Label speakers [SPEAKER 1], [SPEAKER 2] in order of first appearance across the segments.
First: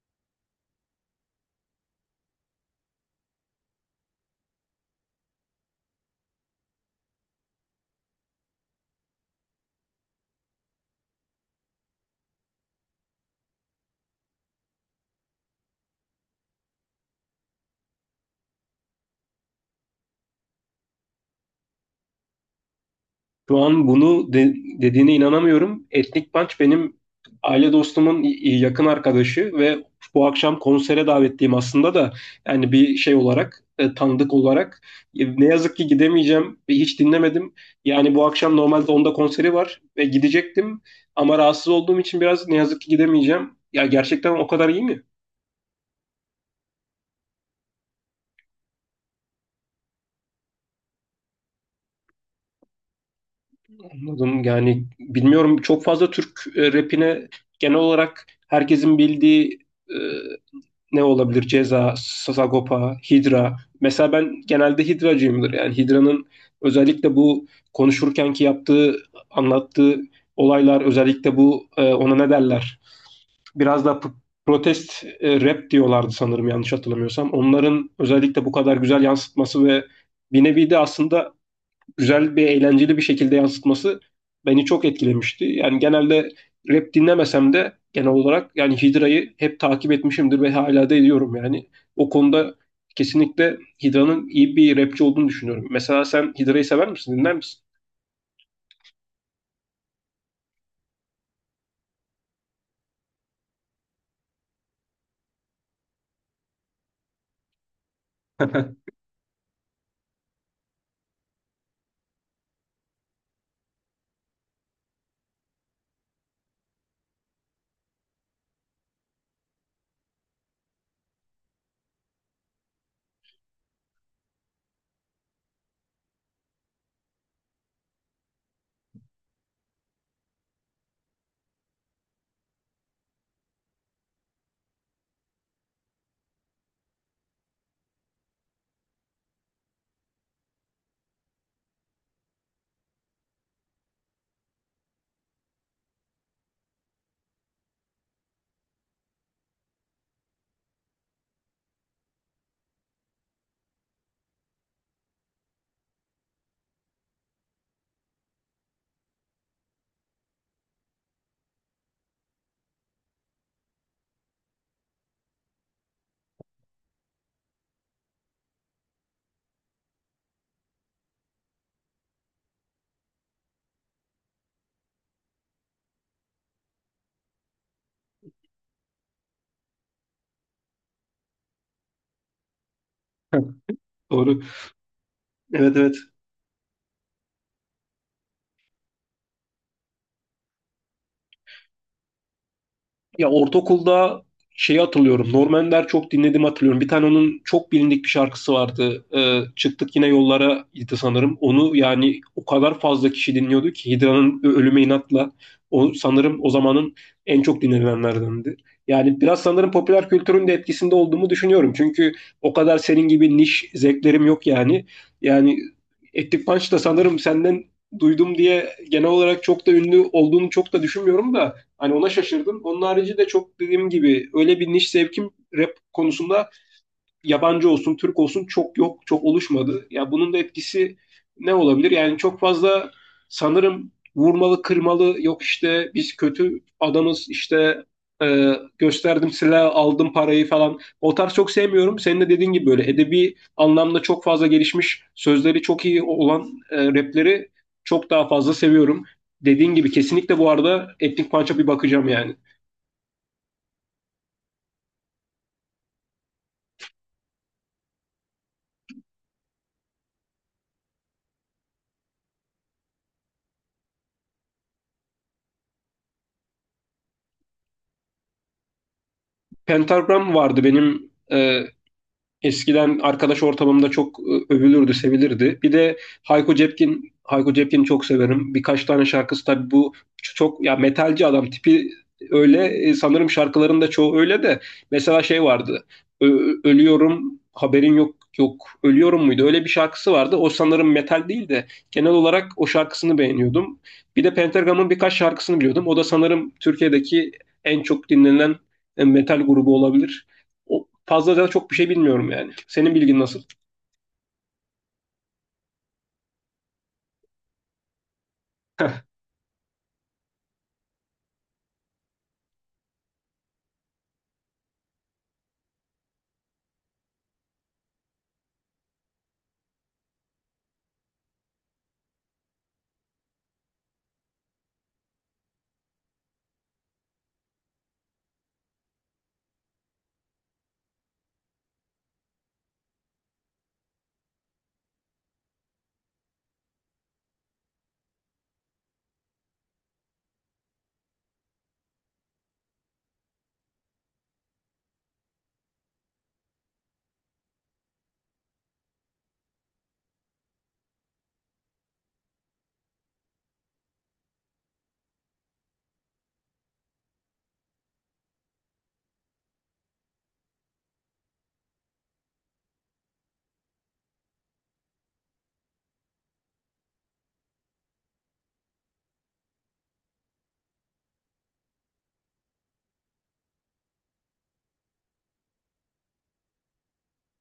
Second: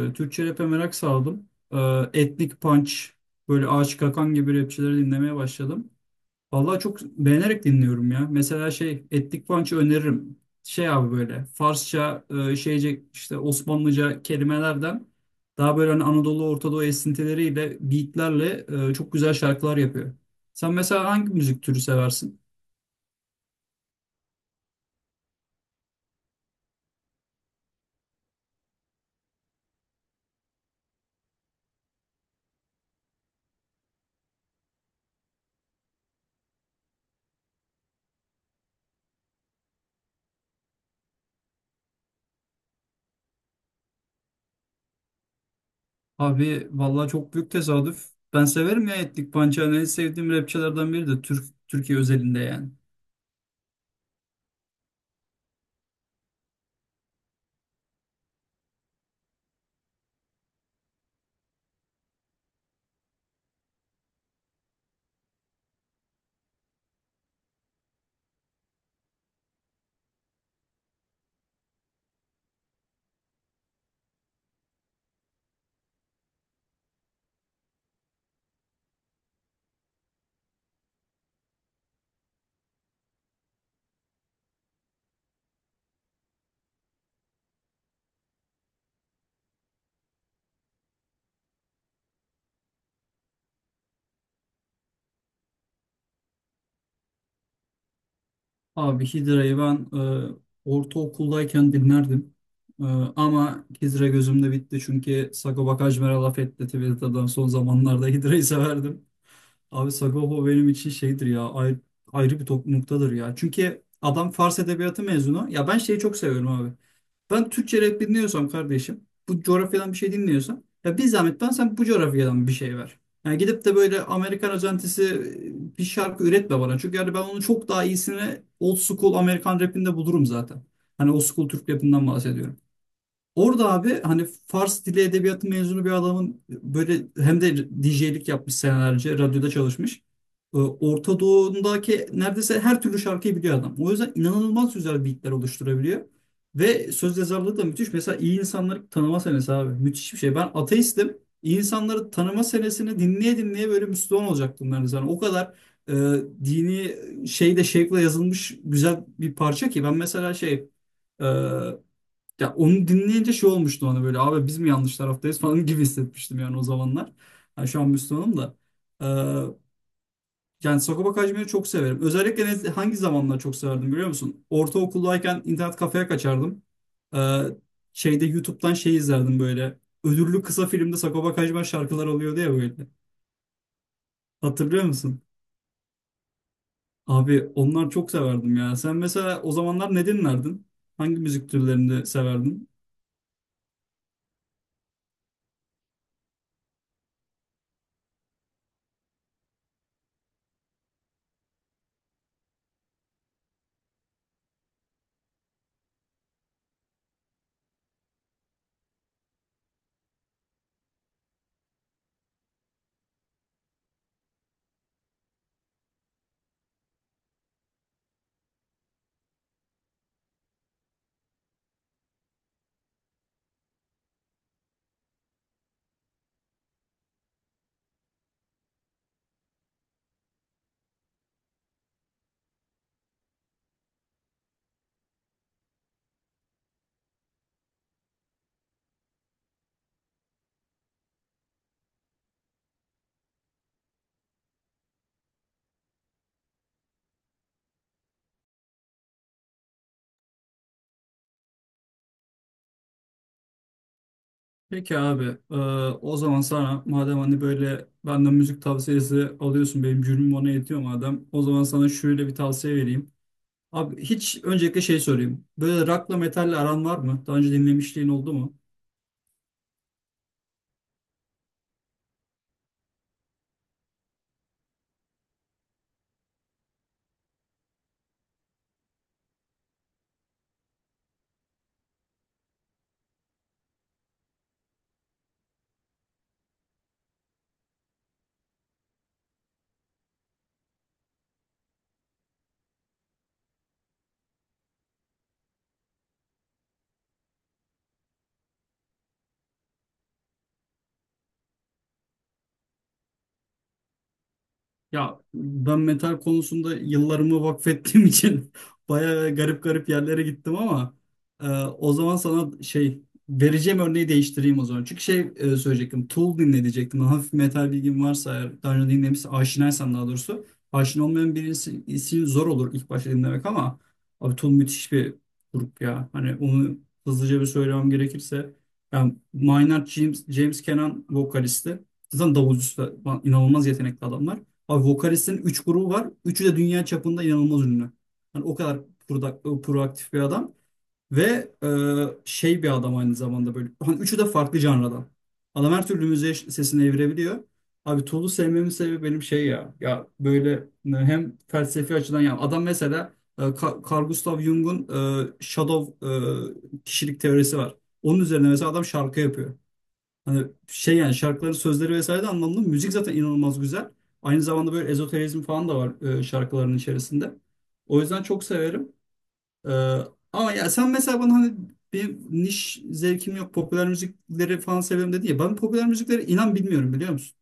[SPEAKER 1] Böyle Türkçe rap'e merak saldım. Etnik Punch, böyle Ağaç Kakan gibi rapçileri dinlemeye başladım. Vallahi çok beğenerek dinliyorum ya. Mesela şey Etnik Punch'ı öneririm. Şey abi böyle Farsça, şeyce işte Osmanlıca kelimelerden daha böyle hani Anadolu Orta Doğu esintileriyle, beatlerle çok güzel şarkılar yapıyor. Sen mesela hangi müzik türü seversin?
[SPEAKER 2] Şu an bunu dediğine inanamıyorum. Etnik Punch benim aile dostumun yakın arkadaşı ve bu akşam konsere davetliyim aslında da yani bir şey olarak tanıdık olarak. Ne yazık ki gidemeyeceğim ve hiç dinlemedim. Yani bu akşam normalde onda konseri var ve gidecektim ama rahatsız olduğum için biraz ne yazık ki gidemeyeceğim. Ya gerçekten o kadar iyi mi?
[SPEAKER 1] Abi vallahi çok büyük tesadüf. Ben severim ya Etnik Punch'ı. Hani en sevdiğim rapçilerden biri de Türkiye özelinde yani.
[SPEAKER 2] Anladım. Yani bilmiyorum, çok fazla Türk rapine genel olarak herkesin bildiği e, ne olabilir? Ceza, Sagopa, Hydra. Mesela ben genelde Hydra'cıyımdır. Yani Hydra'nın özellikle bu konuşurkenki yaptığı, anlattığı olaylar, özellikle bu, ona ne derler? Biraz da protest rap diyorlardı sanırım, yanlış hatırlamıyorsam. Onların özellikle bu kadar güzel yansıtması ve bir nevi de aslında güzel bir, eğlenceli bir şekilde yansıtması beni çok etkilemişti. Yani genelde rap dinlemesem de genel olarak yani Hidra'yı hep takip etmişimdir ve hala da ediyorum yani. O konuda kesinlikle Hidra'nın iyi bir rapçi olduğunu düşünüyorum. Mesela sen Hidra'yı sever misin? Dinler misin?
[SPEAKER 1] Abi Hidra'yı ben e, ortaokuldayken dinlerdim. E, ama Hidra gözümde bitti çünkü Sagopa Kajmer'e laf etti Twitter'dan son zamanlarda Hidra'yı severdim. Abi Sagopa benim için şeydir ya ayrı bir top noktadır ya. Çünkü adam Fars Edebiyatı mezunu. Ya ben şeyi çok seviyorum abi. Ben Türkçe rap dinliyorsam kardeşim, bu coğrafyadan bir şey dinliyorsam, ya bir zahmet sen bu coğrafyadan bir şey ver. Yani gidip de böyle Amerikan özentisi bir şarkı üretme bana. Çünkü yani ben onun çok daha iyisini old school Amerikan rapinde bulurum zaten. Hani old school Türk rapinden bahsediyorum. Orada abi hani Fars dili edebiyatı mezunu bir adamın böyle hem de DJ'lik yapmış senelerce radyoda çalışmış. Orta Doğu'ndaki neredeyse her türlü şarkıyı biliyor adam. O yüzden inanılmaz güzel beatler oluşturabiliyor. Ve söz yazarlığı da müthiş. Mesela İyi İnsanları tanıma senesi abi. Müthiş bir şey. Ben ateistim. İyi insanları tanıma senesini dinleye dinleye böyle Müslüman olacaktım neredeyse. Yani o kadar e, dini şeyde şevkle yazılmış güzel bir parça ki. Ben mesela şey... e, ya onu dinleyince şey olmuştu ona böyle abi biz mi yanlış taraftayız falan gibi hissetmiştim yani o zamanlar. Yani şu an Müslümanım da. Ee, yani Sagopa Kajmer'i çok severim. Özellikle hangi zamanlar çok severdim biliyor musun? Ortaokuldayken internet kafeye kaçardım. Ee, şeyde YouTube'dan şey izlerdim böyle. Ödüllü kısa filmde Sagopa Kajmer şarkılar oluyordu ya böyle.
[SPEAKER 2] Doğru.
[SPEAKER 1] Hatırlıyor musun?
[SPEAKER 2] Evet, evet.
[SPEAKER 1] Abi onlar çok severdim ya. Sen mesela o zamanlar ne dinlerdin? Hangi müzik türlerini severdin?
[SPEAKER 2] Ya ortaokulda şeyi hatırlıyorum. Norman Der çok dinlediğimi hatırlıyorum. Bir tane onun çok bilindik bir şarkısı vardı. Çıktık Yine Yollara idi sanırım. Onu yani o kadar fazla kişi dinliyordu ki, Hidra'nın Ölüme İnat'la o, sanırım o zamanın en çok dinlenenlerdendi. Yani biraz sanırım popüler kültürün de etkisinde olduğumu düşünüyorum. Çünkü o kadar senin gibi niş zevklerim yok yani. Yani Ettik Punch da sanırım senden duydum diye, genel olarak çok da ünlü olduğunu çok da düşünmüyorum da, hani ona şaşırdım. Onun harici de çok, dediğim gibi, öyle bir niş sevkim rap konusunda, yabancı olsun, Türk olsun, çok yok, çok oluşmadı. Ya bunun da etkisi ne olabilir? Yani çok fazla sanırım vurmalı, kırmalı, yok işte biz kötü adamız işte, e, gösterdim silah, aldım parayı falan. O tarz çok sevmiyorum. Senin de dediğin gibi böyle edebi anlamda çok fazla gelişmiş, sözleri çok iyi olan rapleri çok daha fazla seviyorum. Dediğin gibi kesinlikle bu arada Etnik Punch'a bir bakacağım yani.
[SPEAKER 1] Peki abi, e, o zaman sana madem hani böyle benden müzik tavsiyesi alıyorsun, benim gönlüm ona yetiyor madem, o zaman sana şöyle bir tavsiye vereyim. Abi hiç öncelikle şey sorayım. Böyle rock'la metalle aran var mı? Daha önce dinlemişliğin oldu mu?
[SPEAKER 2] Pentagram vardı benim, eskiden arkadaş ortamımda çok övülürdü, sevilirdi. Bir de Hayko Cepkin, Hayko Cepkin'i çok severim. Birkaç tane şarkısı tabii bu çok ya metalci adam tipi öyle. Sanırım şarkıların da çoğu öyle de mesela şey vardı. Ölüyorum haberin yok, yok ölüyorum muydu? Öyle bir şarkısı vardı. O sanırım metal değil de genel olarak o şarkısını beğeniyordum. Bir de Pentagram'ın birkaç şarkısını biliyordum. O da sanırım Türkiye'deki en çok dinlenen metal grubu olabilir. O, fazla da çok bir şey bilmiyorum yani. Senin bilgin nasıl?
[SPEAKER 1] Ya ben metal konusunda yıllarımı vakfettiğim için bayağı garip yerlere gittim ama o zaman sana şey vereceğim örneği değiştireyim o zaman. Çünkü şey söyleyecektim. Tool dinle. Hafif metal bilgin varsa eğer daha önce dinlemişse aşinaysan daha doğrusu. Aşina olmayan birisi için zor olur ilk başta dinlemek ama abi Tool müthiş bir grup ya. Hani onu hızlıca bir söylemem gerekirse. Yani Maynard James Kenan vokalisti. Zaten davulcusu da inanılmaz yetenekli adamlar. Abi vokalistin 3 grubu var. Üçü de dünya çapında inanılmaz ünlü. Yani o kadar proaktif bir adam. Ve şey bir adam aynı zamanda böyle. Hani üçü de farklı janradan. Adam her türlü müziğe sesini evirebiliyor. Abi Tool'u sevmemin sebebi benim şey ya. Ya böyle hem felsefi açıdan ya. Adam mesela Carl Gustav Jung'un Shadow kişilik teorisi var. Onun üzerine mesela adam şarkı yapıyor. Hani şey yani şarkıları sözleri vesaire de anlamlı. Müzik zaten inanılmaz güzel. Aynı zamanda böyle ezoterizm falan da var şarkıların içerisinde. O yüzden çok severim. E, ama ya sen mesela bana hani bir niş zevkim yok. Popüler müzikleri falan severim dedi ya. Ben popüler müzikleri inan bilmiyorum biliyor musun?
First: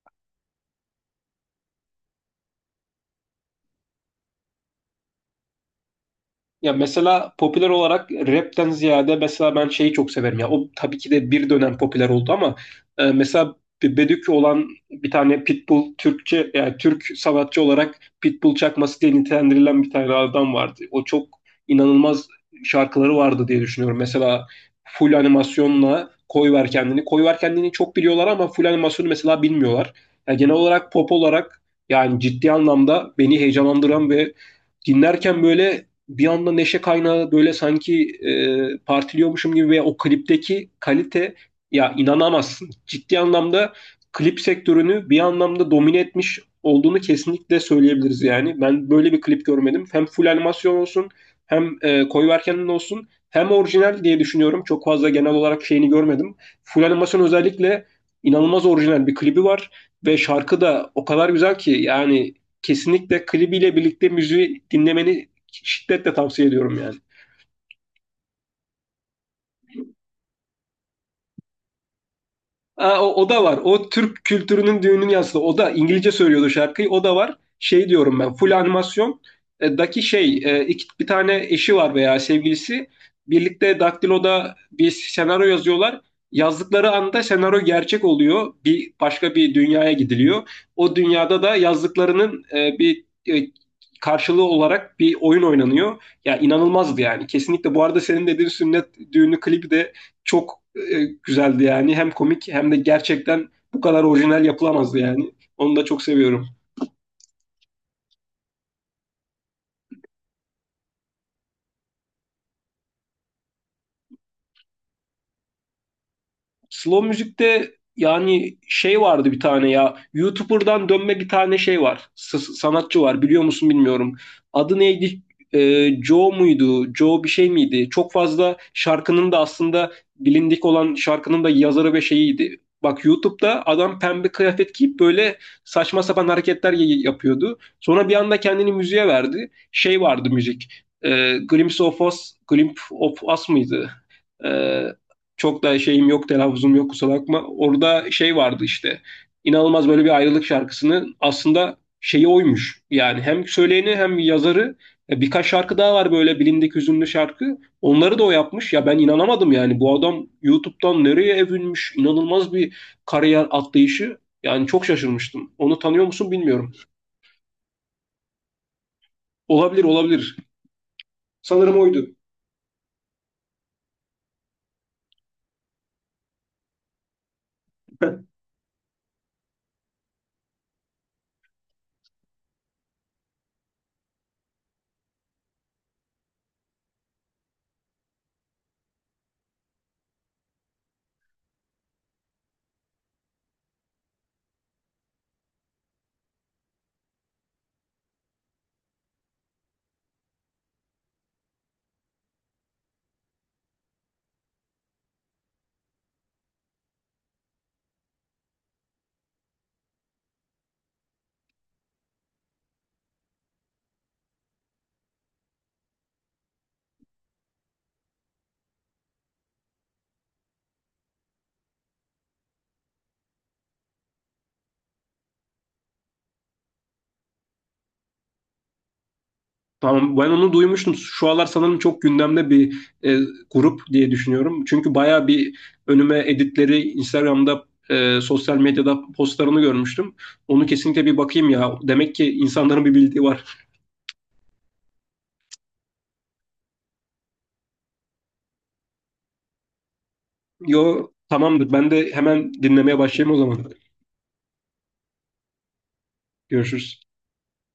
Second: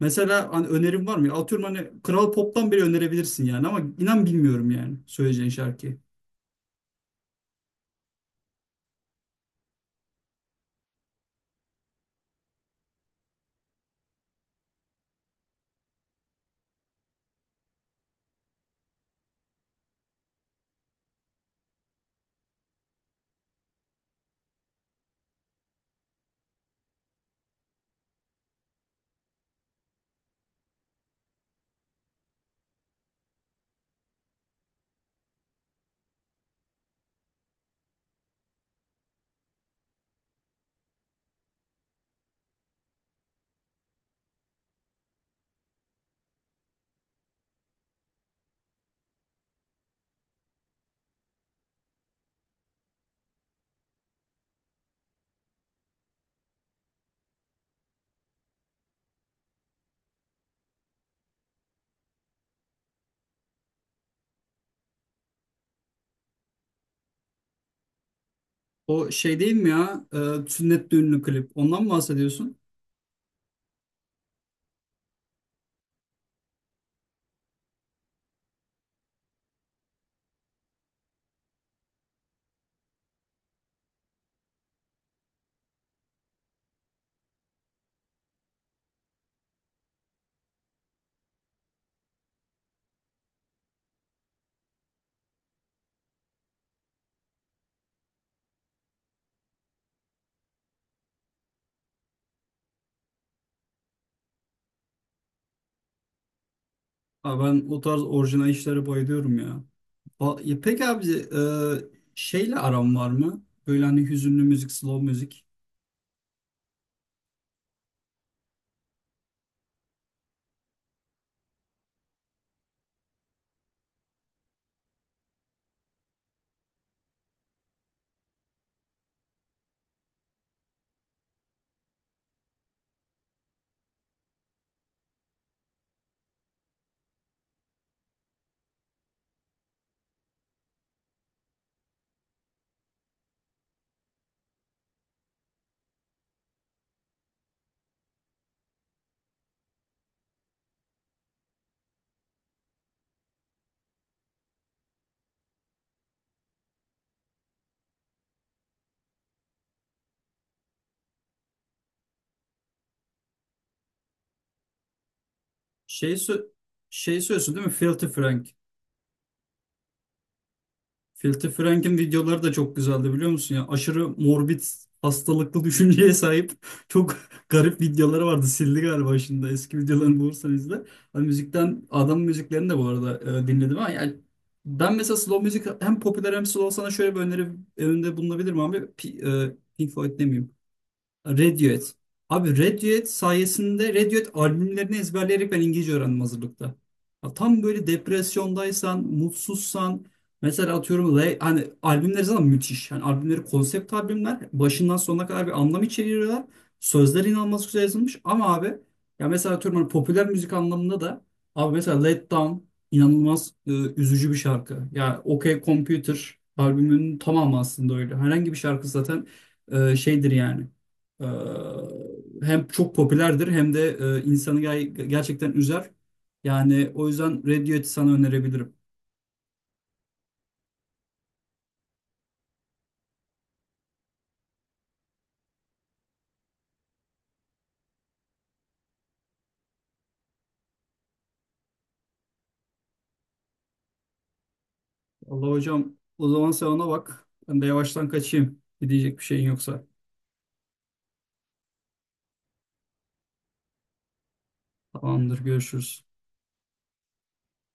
[SPEAKER 1] Mesela hani önerim var mı? Ya atıyorum hani Kral Pop'tan bile önerebilirsin yani ama inan bilmiyorum yani söyleyeceğin şarkıyı.
[SPEAKER 2] Ya mesela popüler olarak rapten ziyade mesela ben şeyi çok severim ya. O tabii ki de bir dönem popüler oldu ama mesela bir Bedük olan, bir tane Pitbull Türkçe, yani Türk sanatçı olarak Pitbull çakması diye nitelendirilen bir tane adam vardı. O çok inanılmaz şarkıları vardı diye düşünüyorum. Mesela full animasyonla Koy Ver Kendini. Koy Ver Kendini çok biliyorlar ama full animasyonu mesela bilmiyorlar. Yani genel olarak pop olarak, yani ciddi anlamda beni heyecanlandıran ve dinlerken böyle bir anda neşe kaynağı, böyle sanki partiliyormuşum gibi, ve o klipteki kalite ya, inanamazsın. Ciddi anlamda klip sektörünü bir anlamda domine etmiş olduğunu kesinlikle söyleyebiliriz yani. Ben böyle bir klip görmedim. Hem full animasyon olsun hem koyu olsun hem orijinal diye düşünüyorum. Çok fazla genel olarak şeyini görmedim. Full animasyon özellikle inanılmaz orijinal bir klibi var ve şarkı da o kadar güzel ki yani kesinlikle klibiyle birlikte müziği dinlemeni şiddetle tavsiye ediyorum yani.
[SPEAKER 1] O şey değil mi ya? E, sünnet düğünlü klip. Ondan mı bahsediyorsun?
[SPEAKER 2] Aa, o, o da var. O Türk kültürünün düğünün yansıdı. O da İngilizce söylüyordu şarkıyı. O da var. Şey diyorum ben. Full animasyon daki şey, bir tane eşi var veya sevgilisi. Birlikte Daktilo'da bir senaryo yazıyorlar. Yazdıkları anda senaryo gerçek oluyor. Bir başka bir dünyaya gidiliyor. O dünyada da yazdıklarının bir karşılığı olarak bir oyun oynanıyor. Ya inanılmazdı yani. Kesinlikle bu arada senin dediğin sünnet düğünü klibi de çok güzeldi yani. Hem komik hem de gerçekten bu kadar orijinal yapılamazdı yani. Onu da çok seviyorum.
[SPEAKER 1] Abi ben o tarz orijinal işlere bayılıyorum ya. O, ya peki abi şeyle aram var mı? Böyle hani hüzünlü müzik, slow müzik.
[SPEAKER 2] Slow müzikte yani şey vardı bir tane ya. YouTuber'dan dönme bir tane şey var. Sanatçı var. Biliyor musun bilmiyorum. Adı neydi? Joe muydu? Joe bir şey miydi? Çok fazla şarkının da aslında, bilindik olan şarkının da yazarı ve şeyiydi. Bak, YouTube'da adam pembe kıyafet giyip böyle saçma sapan hareketler yapıyordu. Sonra bir anda kendini müziğe verdi. Şey vardı müzik. Glimpse of Us, Glimpse of Us mıydı? Ee, Çok da şeyim yok, telaffuzum yok, kusura bakma. Orada şey vardı işte. İnanılmaz, böyle bir ayrılık şarkısının aslında şeyi oymuş. Yani hem söyleyeni hem yazarı. Birkaç şarkı daha var böyle bilindik hüzünlü şarkı. Onları da o yapmış. Ya ben inanamadım yani. Bu adam YouTube'dan nereye evrilmiş? İnanılmaz bir kariyer atlayışı. Yani çok şaşırmıştım. Onu tanıyor
[SPEAKER 1] Şey,
[SPEAKER 2] musun
[SPEAKER 1] sö-
[SPEAKER 2] bilmiyorum.
[SPEAKER 1] şey söylüyorsun değil mi? Filthy Frank.
[SPEAKER 2] Olabilir, olabilir.
[SPEAKER 1] Filthy
[SPEAKER 2] Sanırım
[SPEAKER 1] Frank'in
[SPEAKER 2] oydu.
[SPEAKER 1] videoları da çok güzeldi biliyor musun? Ya aşırı morbid, hastalıklı düşünceye sahip çok garip videoları vardı. Sildi galiba şimdi. Eski videolarını bulursan izle. Hani müzikten, adam müziklerini de bu arada dinledim ama yani ben mesela slow müzik hem popüler hem slow sana şöyle bir öneri önünde bulunabilirim abi. Pink Floyd demeyeyim. Radiohead. Abi Radiohead sayesinde Radiohead albümlerini ezberleyerek ben İngilizce öğrendim hazırlıkta. Ya tam böyle depresyondaysan, mutsuzsan mesela atıyorum hani albümleri zaten müthiş. Yani albümleri konsept albümler başından sonuna kadar bir anlam içeriyorlar. Sözler inanılmaz güzel yazılmış ama abi ya mesela atıyorum hani popüler müzik anlamında da abi mesela Let Down inanılmaz üzücü bir şarkı. Yani OK Computer albümünün tamamı aslında öyle. Herhangi bir şarkı zaten şeydir yani. Ee, hem çok popülerdir hem de gerçekten üzer. Yani o yüzden Radiohead'i sana önerebilirim.
[SPEAKER 2] Tamam, ben onu duymuştum. Şu aralar sanırım çok gündemde bir grup diye düşünüyorum. Çünkü baya bir önüme editleri Instagram'da, sosyal medyada postlarını görmüştüm. Onu kesinlikle bir bakayım ya. Demek ki insanların bir bildiği var.
[SPEAKER 1] Allah hocam o zaman sen ona bak. Ben de yavaştan kaçayım. Gidecek bir şeyin yoksa.
[SPEAKER 2] Yo, tamamdır. Ben de hemen dinlemeye başlayayım o zaman.
[SPEAKER 1] Tamamdır görüşürüz.
[SPEAKER 2] Görüşürüz.